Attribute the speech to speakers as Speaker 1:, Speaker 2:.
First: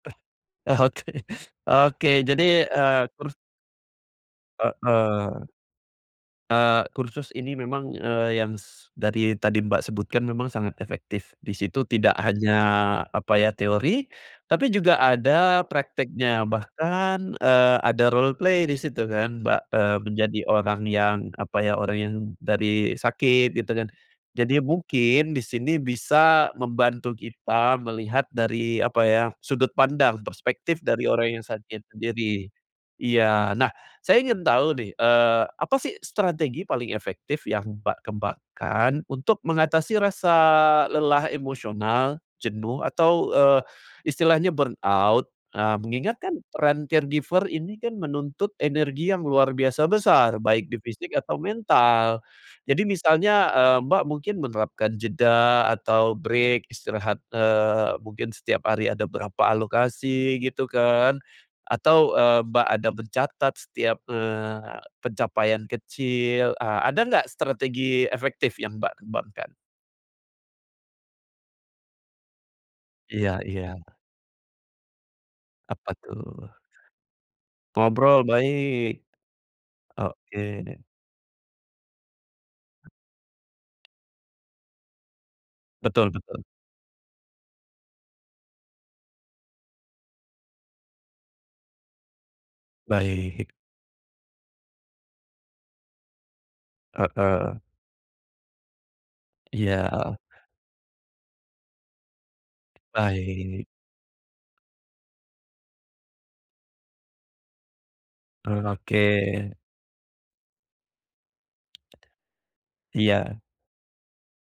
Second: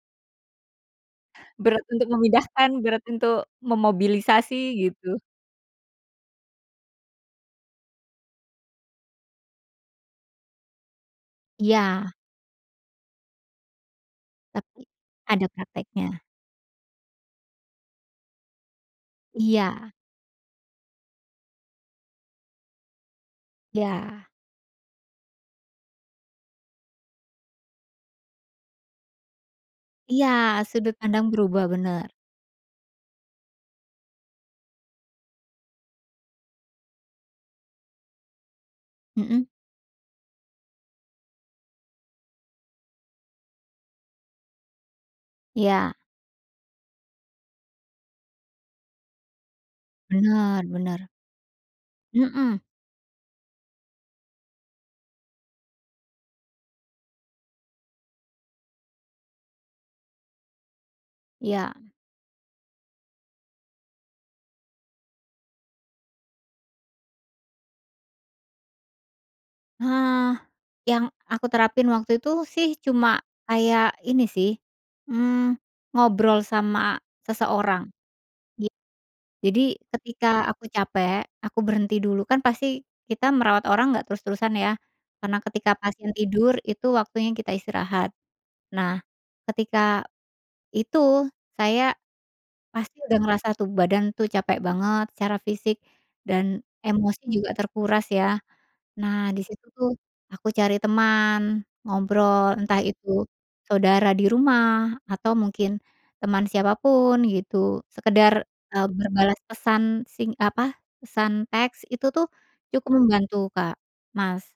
Speaker 1: Eh eh Oke.
Speaker 2: Berat untuk
Speaker 1: Oke, jadi,
Speaker 2: memindahkan,
Speaker 1: eee,
Speaker 2: berat
Speaker 1: terus
Speaker 2: untuk memobilisasi, gitu.
Speaker 1: Heeh. Eee, kursus ini memang, eee, yang s dari tadi Mbak sebutkan memang sangat efektif, di situ
Speaker 2: Iya.
Speaker 1: tidak hanya apa ya, teori, tapi
Speaker 2: Tapi
Speaker 1: juga
Speaker 2: ada
Speaker 1: ada
Speaker 2: prakteknya.
Speaker 1: prakteknya bahkan, eee, ada roleplay di situ kan ba
Speaker 2: Iya.
Speaker 1: eee, menjadi orang yang apa ya, orang yang dari sakit, gitu kan.
Speaker 2: Iya.
Speaker 1: Jadi mungkin di sini bisa membantu kita melihat dari apa ya, sudut pandang
Speaker 2: Iya,
Speaker 1: perspektif
Speaker 2: sudut
Speaker 1: dari
Speaker 2: pandang
Speaker 1: orang yang
Speaker 2: berubah,
Speaker 1: sakit
Speaker 2: bener.
Speaker 1: sendiri, iya. Nah, saya ingin tahu nih, eee, apa sih strategi paling efektif yang Mbak kembangkan untuk
Speaker 2: Mhm.
Speaker 1: mengatasi rasa lelah emosional, jenuh atau, eee, istilahnya burnout? Eee,
Speaker 2: Iya.
Speaker 1: mengingat kan trend caregiver ini kan menuntut energi yang luar biasa besar,
Speaker 2: Benar
Speaker 1: baik di
Speaker 2: benar.
Speaker 1: fisik atau mental.
Speaker 2: Mhm.
Speaker 1: Jadi misalnya, eee, Mbak mungkin menerapkan jeda atau break istirahat, eee, mungkin setiap hari ada berapa alokasi gitu kan,
Speaker 2: Iya.
Speaker 1: atau, eee, Mbak ada mencatat setiap, eee, pencapaian kecil, eee, ada nggak strategi efektif yang Mbak kembangkan?
Speaker 2: Eee, yang aku terapin waktu itu sih cuma
Speaker 1: Iya iya.
Speaker 2: kayak ini sih, eee,
Speaker 1: Apa tuh?
Speaker 2: ngobrol sama seseorang,
Speaker 1: Ngobrol,
Speaker 2: git
Speaker 1: baik.
Speaker 2: jadi ketika
Speaker 1: Oke.
Speaker 2: aku capek, aku berhenti dulu, kan pasti kita merawat orang nggak terus-terusan ya, karena ketika pasien
Speaker 1: Betul betul.
Speaker 2: tidur itu waktunya kita istirahat. Nah, ketika itu saya pasti udah ngerasa
Speaker 1: Baik.
Speaker 2: tuh badan tuh capek banget secara fisik dan emosi juga
Speaker 1: Heeh.
Speaker 2: terkuras, ya. Nah, di situ tuh
Speaker 1: Iya.
Speaker 2: aku cari teman, ngobrol, entah itu
Speaker 1: Baik.
Speaker 2: saudara di rumah atau mungkin teman siapa pun gitu, sekedar,
Speaker 1: Eee,
Speaker 2: eee, berbalas
Speaker 1: oke.
Speaker 2: pesan sing apa, pesan teks, itu tuh cukup membantu,
Speaker 1: Iya.
Speaker 2: Kak Mas.